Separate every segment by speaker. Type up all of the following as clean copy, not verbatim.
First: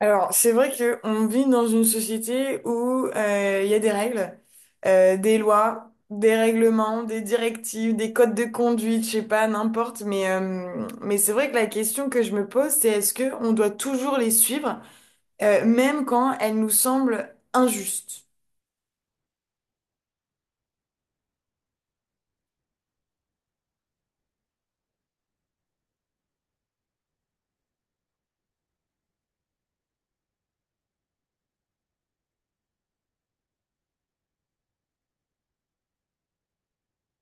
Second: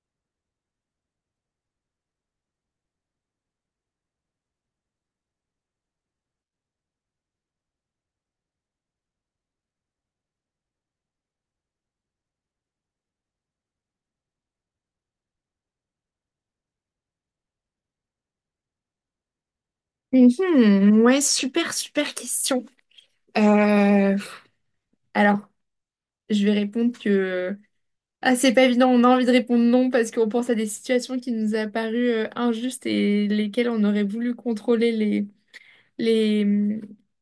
Speaker 1: Alors, c'est vrai qu'on vit dans une société où il y a des règles, des lois, des règlements, des directives, des codes de conduite, je sais pas, n'importe. Mais c'est vrai que la question que je me pose, c'est est-ce qu'on doit toujours les suivre, même quand elles nous semblent injustes?
Speaker 2: Mhm, ouais, super, super question. Euh, alors, je vais répondre que... Ah, c'est pas évident, on a envie de répondre non parce qu'on pense à des situations qui nous a paru injustes et lesquelles on aurait voulu contrôler les,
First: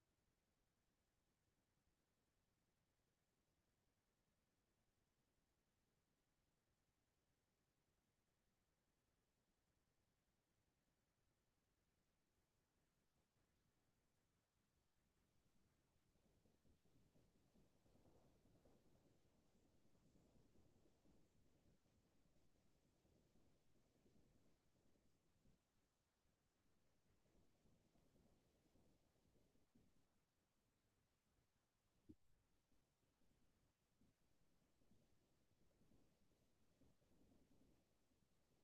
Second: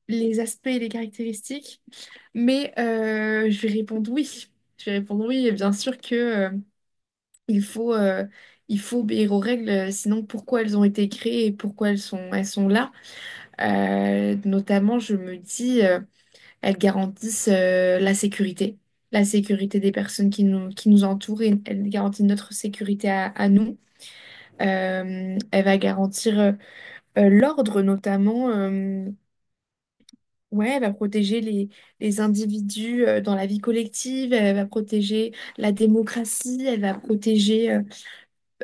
Speaker 2: les aspects et les caractéristiques. Mais je vais répondre oui. Je vais répondre oui, et bien sûr que il il faut obéir aux règles, sinon pourquoi elles ont été créées et pourquoi elles sont là. Notamment, je me dis... Elles garantissent la sécurité des personnes qui nous entourent et elles garantissent notre sécurité à nous. Elle va garantir l'ordre notamment. Ouais, elle va les individus dans la vie collective, elle va protéger la démocratie, elle va protéger euh,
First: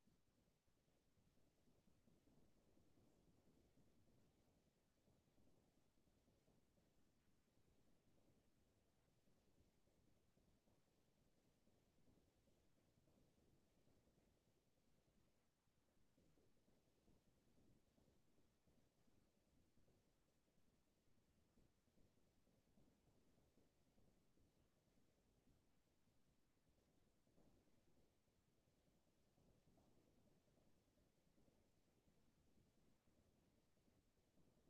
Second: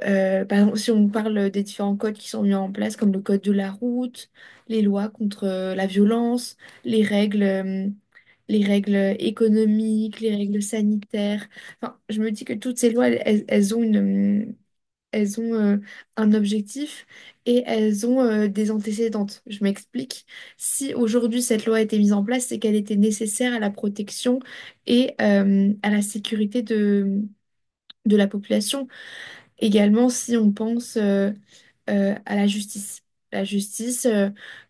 Speaker 2: euh, par exemple, si on parle des différents codes qui sont mis en place, comme le code de la route, les lois contre la violence, les règles, euh, les règles économiques, les règles sanitaires. Enfin, je me dis que toutes ces lois, elles ont euh, elles ont un objectif et elles ont des antécédentes. Je m'explique. Si aujourd'hui cette loi a été mise en place, c'est qu'elle était nécessaire à la protection et à la sécurité de la population. Également, si on pense à la justice. La justice, euh,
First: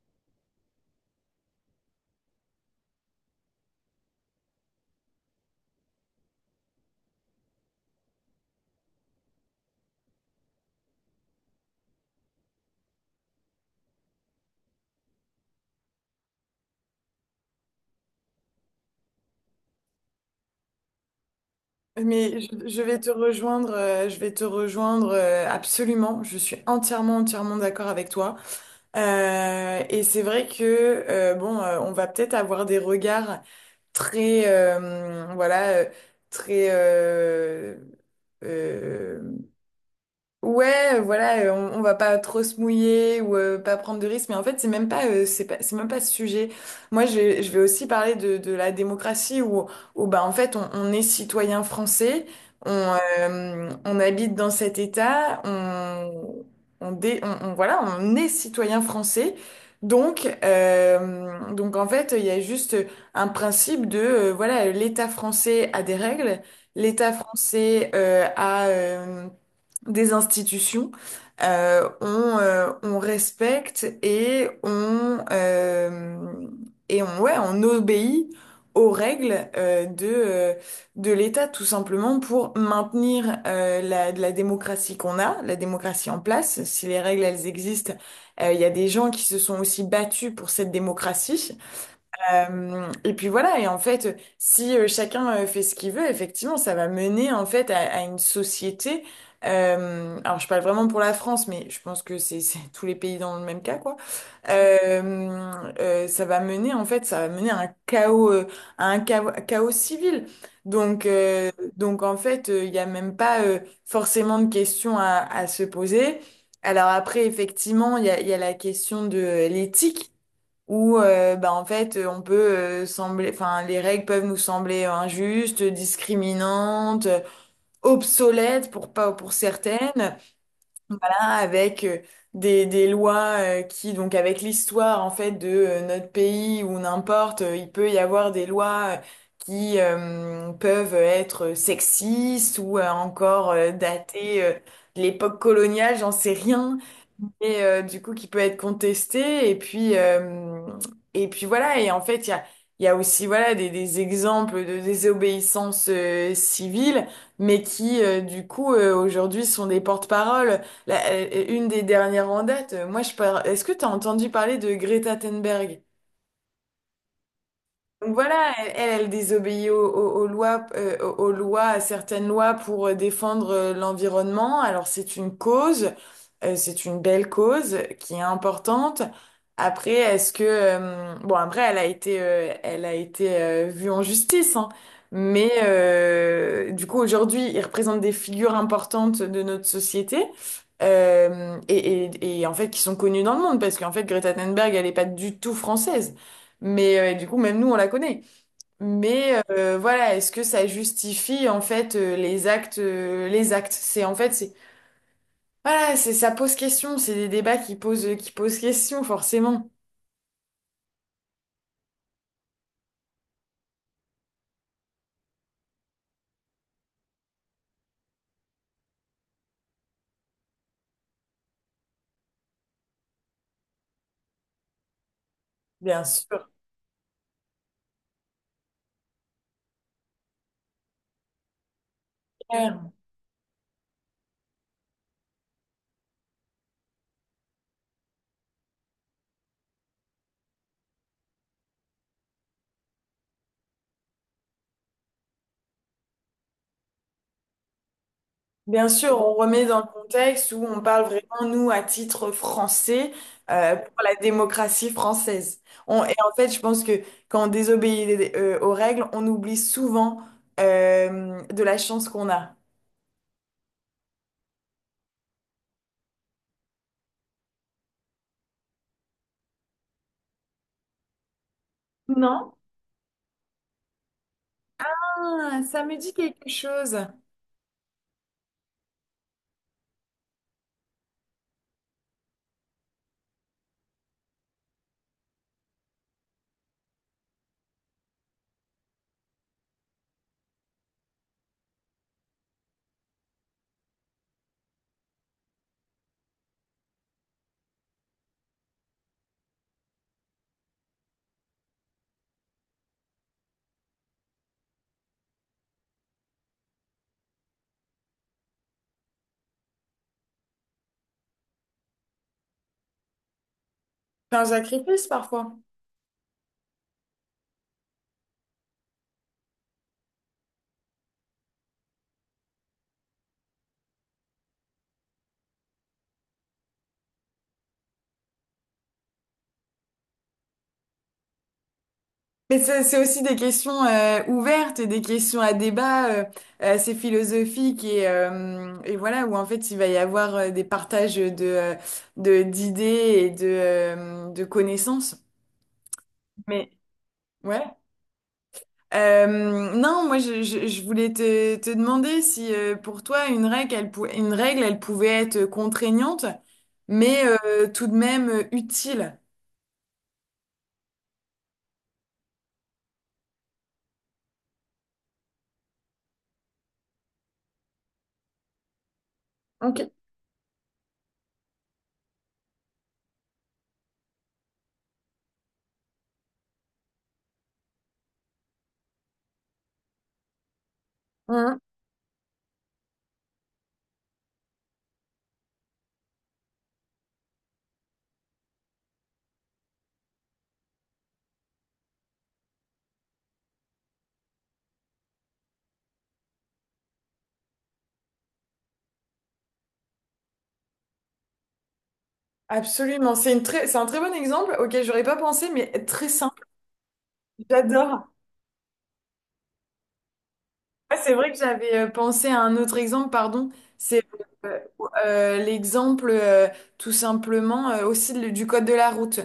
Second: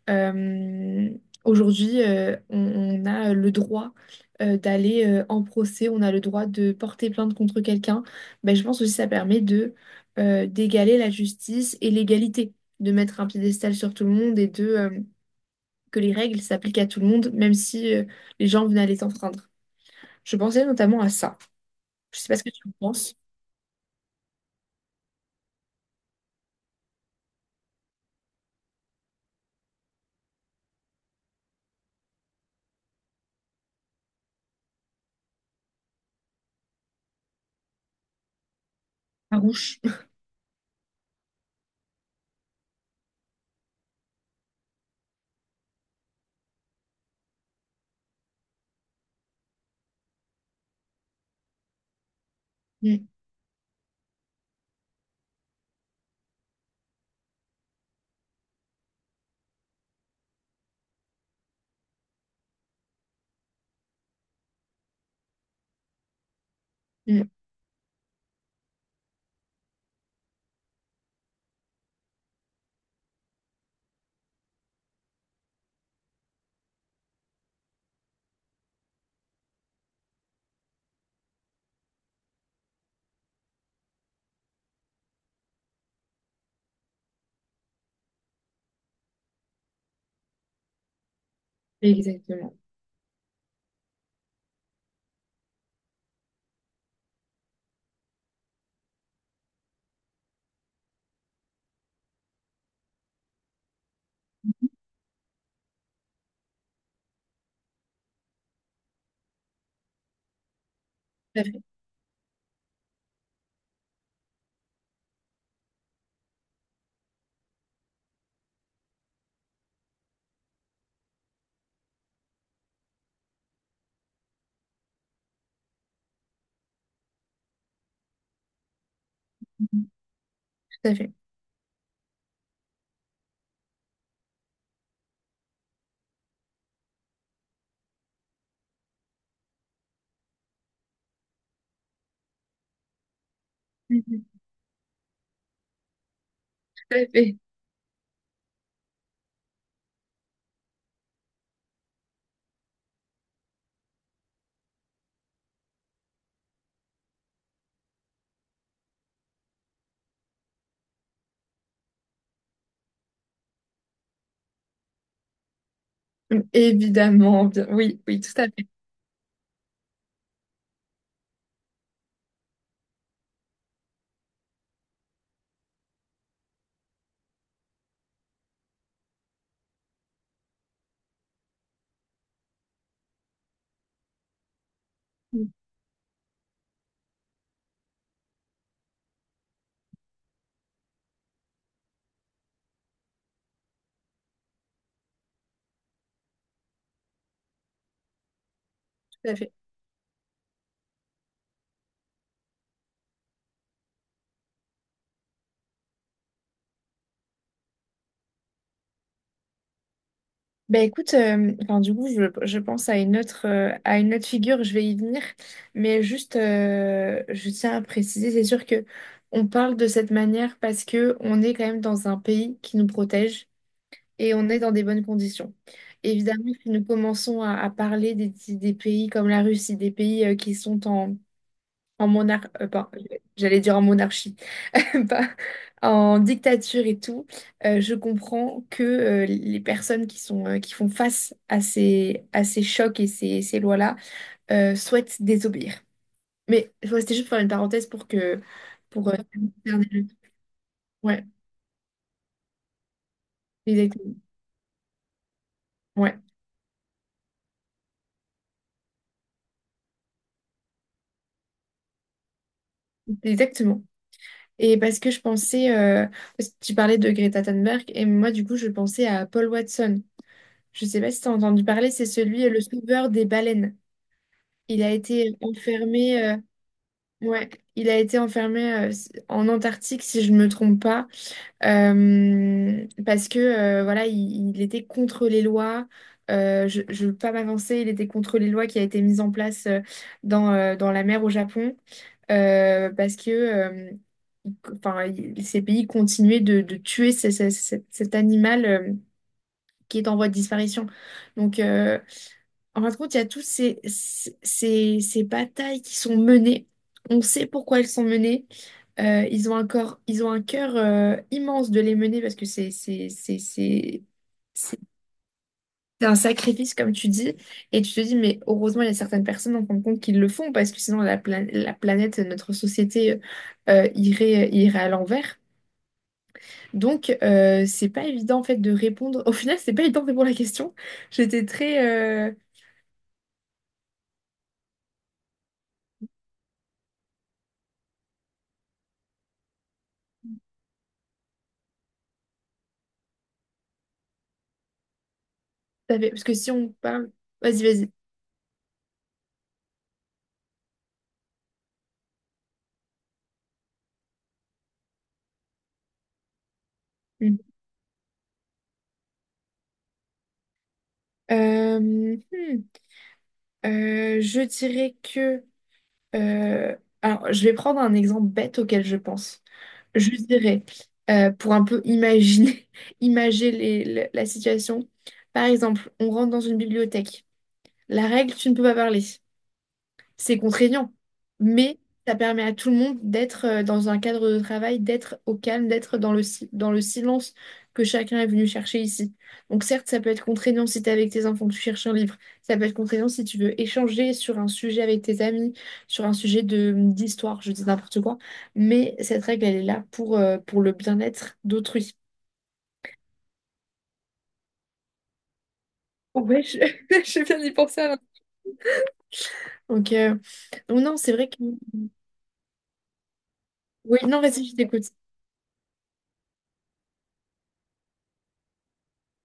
Speaker 2: euh, aujourd'hui, on a le droit d'aller en procès, on a le droit de porter plainte contre quelqu'un. Ben, je pense aussi que ça permet de d'égaler la justice et l'égalité, de mettre un piédestal sur tout le monde et de que les règles s'appliquent à tout le monde, même si les gens venaient à les enfreindre. Je pensais notamment à ça. Je sais pas
Speaker 1: Mais
Speaker 2: ce que tu
Speaker 1: je,
Speaker 2: en
Speaker 1: je vais te
Speaker 2: penses.
Speaker 1: rejoindre, je vais te rejoindre absolument. Je suis entièrement, entièrement d'accord avec toi. Et c'est vrai que bon, on va peut-être avoir des regards très, voilà, très euh,
Speaker 2: Farouche.
Speaker 1: ouais, voilà, on va pas trop se mouiller ou pas prendre de risques, mais en fait, c'est même pas, c'est même pas ce sujet. Moi, je vais aussi parler de la démocratie où bah, en fait, on est citoyen français,
Speaker 2: Mm,
Speaker 1: on habite dans cet État, on, dé- on- voilà, on est citoyen français. Donc en fait, il y a juste un principe voilà, l'État français a des règles, l'État
Speaker 2: mm,
Speaker 1: français a... des institutions, euh, on, on respecte et ouais, on obéit aux règles de l'État, tout simplement pour maintenir la démocratie qu'on a, la démocratie en place. Si les règles, elles existent, il y a des gens qui se sont aussi battus pour cette démocratie.
Speaker 2: exactement.
Speaker 1: Et puis voilà, et en fait, si chacun fait ce qu'il veut, effectivement, ça va mener en fait à une société. Alors, je parle vraiment pour la France, mais je pense que c'est tous les pays dans le même cas, quoi. Euh, Ça va mener en fait, ça va mener à un chaos, chaos civil. Donc,
Speaker 2: Tout à
Speaker 1: euh,
Speaker 2: fait.
Speaker 1: donc en fait, il n'y a même pas forcément de questions à se poser. Alors après, effectivement, il y a la question de l'éthique où bah, en fait on peut sembler enfin les règles peuvent nous sembler injustes, discriminantes, obsolètes pour pas pour certaines.
Speaker 2: Tout à fait.
Speaker 1: Là, avec des lois qui donc avec l'histoire en fait de notre pays ou n'importe il peut y avoir des lois qui peuvent être sexistes ou encore
Speaker 2: Mhm.
Speaker 1: datées de l'époque coloniale, j'en sais rien,
Speaker 2: Tout à fait.
Speaker 1: et du coup qui peut être contesté et puis et puis voilà, et en fait il y a aussi voilà des exemples de désobéissance civile, mais qui du coup aujourd'hui sont des porte-parole. Une des dernières en date, moi je par... est-ce que tu as entendu parler de Greta Thunberg?
Speaker 2: Mm, évidemment, oui,
Speaker 1: Donc
Speaker 2: oui, tout à
Speaker 1: voilà,
Speaker 2: fait.
Speaker 1: elle désobéit aux lois, aux lois, à certaines lois pour défendre l'environnement. Alors c'est une cause, c'est une belle cause qui est importante. Après, est-ce que bon après elle a été vue en justice, hein. Mais
Speaker 2: Mm,
Speaker 1: du coup aujourd'hui ils représentent des figures importantes de notre société. Et en fait qui sont connues dans le monde parce qu'en fait Greta Thunberg elle n'est pas du tout française. Mais du coup, même nous, on la connaît.
Speaker 2: tout
Speaker 1: Mais
Speaker 2: à fait.
Speaker 1: voilà, est-ce que ça justifie en fait les actes? C'est en fait, c'est voilà, c'est ça pose question. C'est des débats qui posent question forcément.
Speaker 2: Bah écoute, enfin, du coup, je pense à une autre, à une autre figure, je vais y venir, mais juste, je tiens à préciser, c'est sûr que on parle de cette manière parce que on est quand même dans un pays qui nous protège et on est dans des bonnes conditions.
Speaker 1: Bien sûr.
Speaker 2: Évidemment, si nous commençons à parler des pays comme la Russie, des pays qui sont en monarchie, j'allais dire en monarchie bah, en dictature et tout, je comprends que les personnes qui sont, qui font face à à ces chocs et ces lois-là souhaitent désobéir. Mais ouais, c'était juste pour faire une parenthèse pour que
Speaker 1: Bien
Speaker 2: pour
Speaker 1: sûr, on remet dans le
Speaker 2: terminer le-
Speaker 1: contexte où on parle
Speaker 2: ouais,
Speaker 1: vraiment nous à titre français, pour la
Speaker 2: exactement.
Speaker 1: démocratie française. Et
Speaker 2: Ouais,
Speaker 1: en fait, je pense que quand on désobéit aux règles, on oublie souvent de la chance qu'on a.
Speaker 2: exactement. Et parce que je pensais, parce que tu parlais de Greta Thunberg, et moi du coup je pensais à Paul Watson. Je sais pas si tu as entendu parler, c'est celui,
Speaker 1: Non?
Speaker 2: le sauveur des baleines. Il a été
Speaker 1: Ah, ça me dit
Speaker 2: enfermé
Speaker 1: quelque chose.
Speaker 2: ouais, il a été enfermé en Antarctique, si je ne me trompe pas, parce que voilà, il était contre les lois. Je ne veux pas m'avancer, il était contre les lois qui a été mises en place dans, dans la mer au Japon, parce que il- enfin, ces pays continuaient de tuer cet animal qui est en voie de disparition. Donc, en fin de compte, il y a toutes ces batailles qui sont menées. On sait pourquoi elles sont menées. Ils ont un corps, ils ont un cœur immense de les mener parce que
Speaker 1: Enfin, Jacques parfois.
Speaker 2: c'est un sacrifice comme tu dis et tu te dis mais heureusement il y a certaines personnes en fin de compte qui le font parce que sinon la planète notre société irait à l'envers donc c'est pas évident en fait de répondre au final c'est pas évident de répondre à la question j'étais très euh,
Speaker 1: Mais c'est aussi des questions ouvertes, et des questions à débat, assez philosophiques et voilà, où en fait il va y avoir des partages d'idées de connaissances.
Speaker 2: parce que si on
Speaker 1: Mais
Speaker 2: parle vas-y
Speaker 1: ouais.
Speaker 2: vas-y.
Speaker 1: Non, moi je voulais te demander si pour toi une règle, une règle, elle pouvait être contraignante, mais
Speaker 2: Hmm.
Speaker 1: tout de même utile.
Speaker 2: Euh, hmm. Je dirais que Euh, alors, je vais prendre un exemple bête auquel je pense.
Speaker 1: Ok.
Speaker 2: Je dirais, pour un peu imaginer, imager la situation, par exemple, on rentre dans une bibliothèque. La règle, tu ne peux pas parler. C'est contraignant, mais ça permet à tout le monde d'être dans un cadre de travail, d'être au calme, d'être dans le, si- dans le silence que chacun est venu chercher ici. Donc certes, ça peut être contraignant si tu es avec tes enfants, tu cherches un livre. Ça peut être contraignant si tu veux échanger sur un sujet avec tes amis, sur un sujet de d'histoire, je dis n'importe quoi. Mais cette règle, elle est là pour le bien-être d'autrui.
Speaker 1: Absolument, c'est une très, c'est un très bon exemple auquel j'aurais pas pensé, mais très simple.
Speaker 2: Ouais, je viens d'y penser à l'instant.
Speaker 1: J'adore.
Speaker 2: Donc, euh, donc
Speaker 1: Ouais,
Speaker 2: non, c'est
Speaker 1: c'est
Speaker 2: vrai
Speaker 1: vrai
Speaker 2: que...
Speaker 1: que j'avais pensé à un autre exemple, pardon.
Speaker 2: Oui,
Speaker 1: C'est
Speaker 2: non, vas-y, je
Speaker 1: euh,
Speaker 2: t'écoute.
Speaker 1: l'exemple tout simplement aussi le- du code de la route,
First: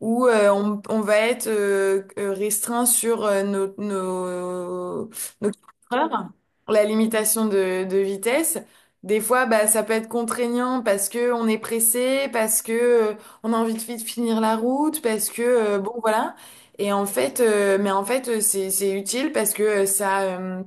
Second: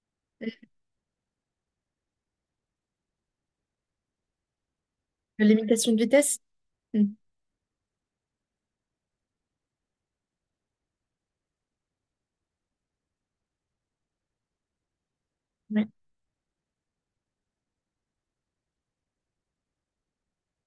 Speaker 1: où
Speaker 2: Euh,
Speaker 1: on va être restreint sur nos, nos
Speaker 2: Limitation de
Speaker 1: kilomètres heure,
Speaker 2: vitesse.
Speaker 1: la
Speaker 2: Hmm.
Speaker 1: limitation de vitesse. Des fois, bah, ça peut être contraignant parce que on est pressé, parce que euh, on a envie de vite finir la route, parce que
Speaker 2: Ouais.
Speaker 1: bon voilà. Et en fait, c'est utile parce que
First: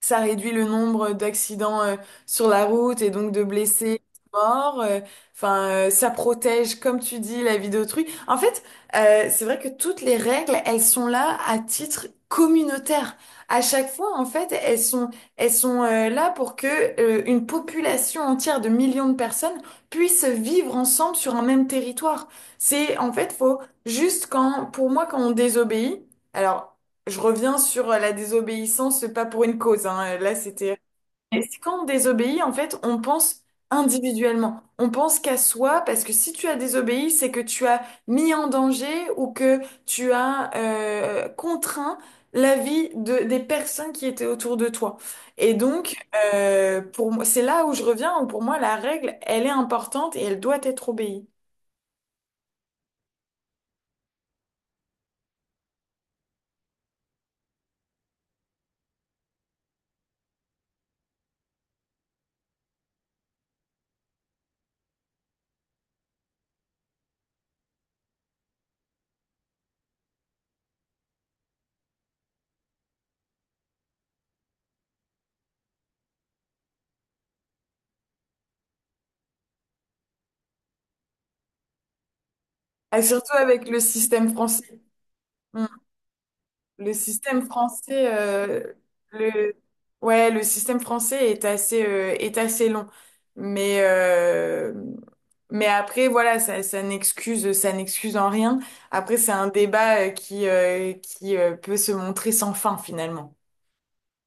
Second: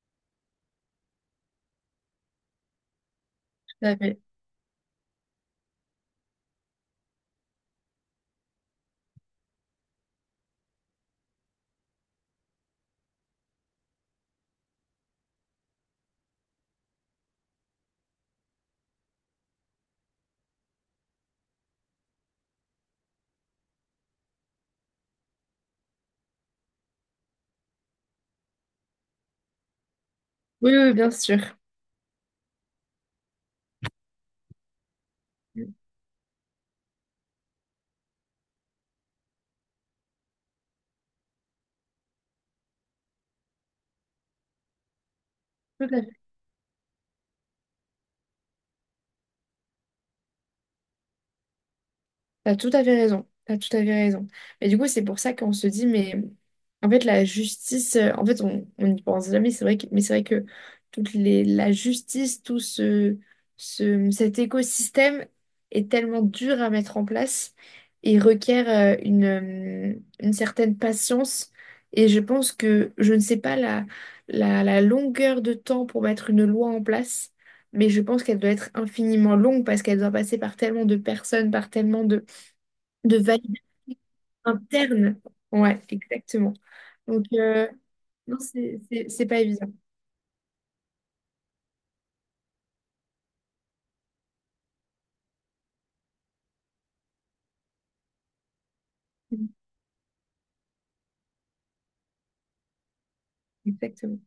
Speaker 1: ça réduit le nombre d'accidents sur la route et donc de
Speaker 2: Tout à
Speaker 1: blessés,
Speaker 2: fait.
Speaker 1: morts. Enfin, ça protège, comme tu dis, la vie d'autrui. En fait, c'est vrai que toutes les règles, elles sont là à titre communautaire. À chaque fois, en fait, elles sont là pour que une population entière de millions de personnes puisse vivre ensemble sur un même territoire. C'est, en fait, faut juste quand, pour moi, quand on désobéit. Alors, je reviens sur la désobéissance, pas pour une cause, hein. Là,
Speaker 2: Oui,
Speaker 1: c'était.
Speaker 2: oui, oui, bien sûr.
Speaker 1: Et c'est quand on désobéit, en fait, on pense individuellement. On pense qu'à
Speaker 2: Tout
Speaker 1: soi, parce que si tu as désobéi, c'est que tu as mis en danger ou que tu as contraint la vie des personnes qui étaient autour de toi. Et
Speaker 2: à
Speaker 1: donc,
Speaker 2: fait.
Speaker 1: pour moi, c'est là où je reviens, où pour moi, la règle, elle est importante et elle doit être obéie.
Speaker 2: T'as tout à fait raison. T'as tout à fait raison. Mais du coup, c'est pour ça qu'on se dit, mais en fait, la justice, en fait, on n'y pense jamais. C'est vrai que, mais c'est vrai que la justice, cet écosystème est tellement dur à mettre en place et requiert une certaine patience. Et je pense que je ne sais pas la longueur de temps pour mettre une loi en place. Mais je pense qu'elle doit être infiniment longue parce qu'elle doit passer par tellement de personnes, par tellement
Speaker 1: Et
Speaker 2: de
Speaker 1: surtout
Speaker 2: validation
Speaker 1: avec le système français.
Speaker 2: interne. Ouais, exactement.
Speaker 1: Le
Speaker 2: Donc,
Speaker 1: système
Speaker 2: euh,
Speaker 1: français,
Speaker 2: non, c'est pas
Speaker 1: le...
Speaker 2: évident.
Speaker 1: ouais, le système français est assez long. Mais, euh, mais après, voilà, ça ça n'excuse en rien. Après, c'est un débat qui, qui peut se montrer sans fin, finalement.
Speaker 2: Exactement.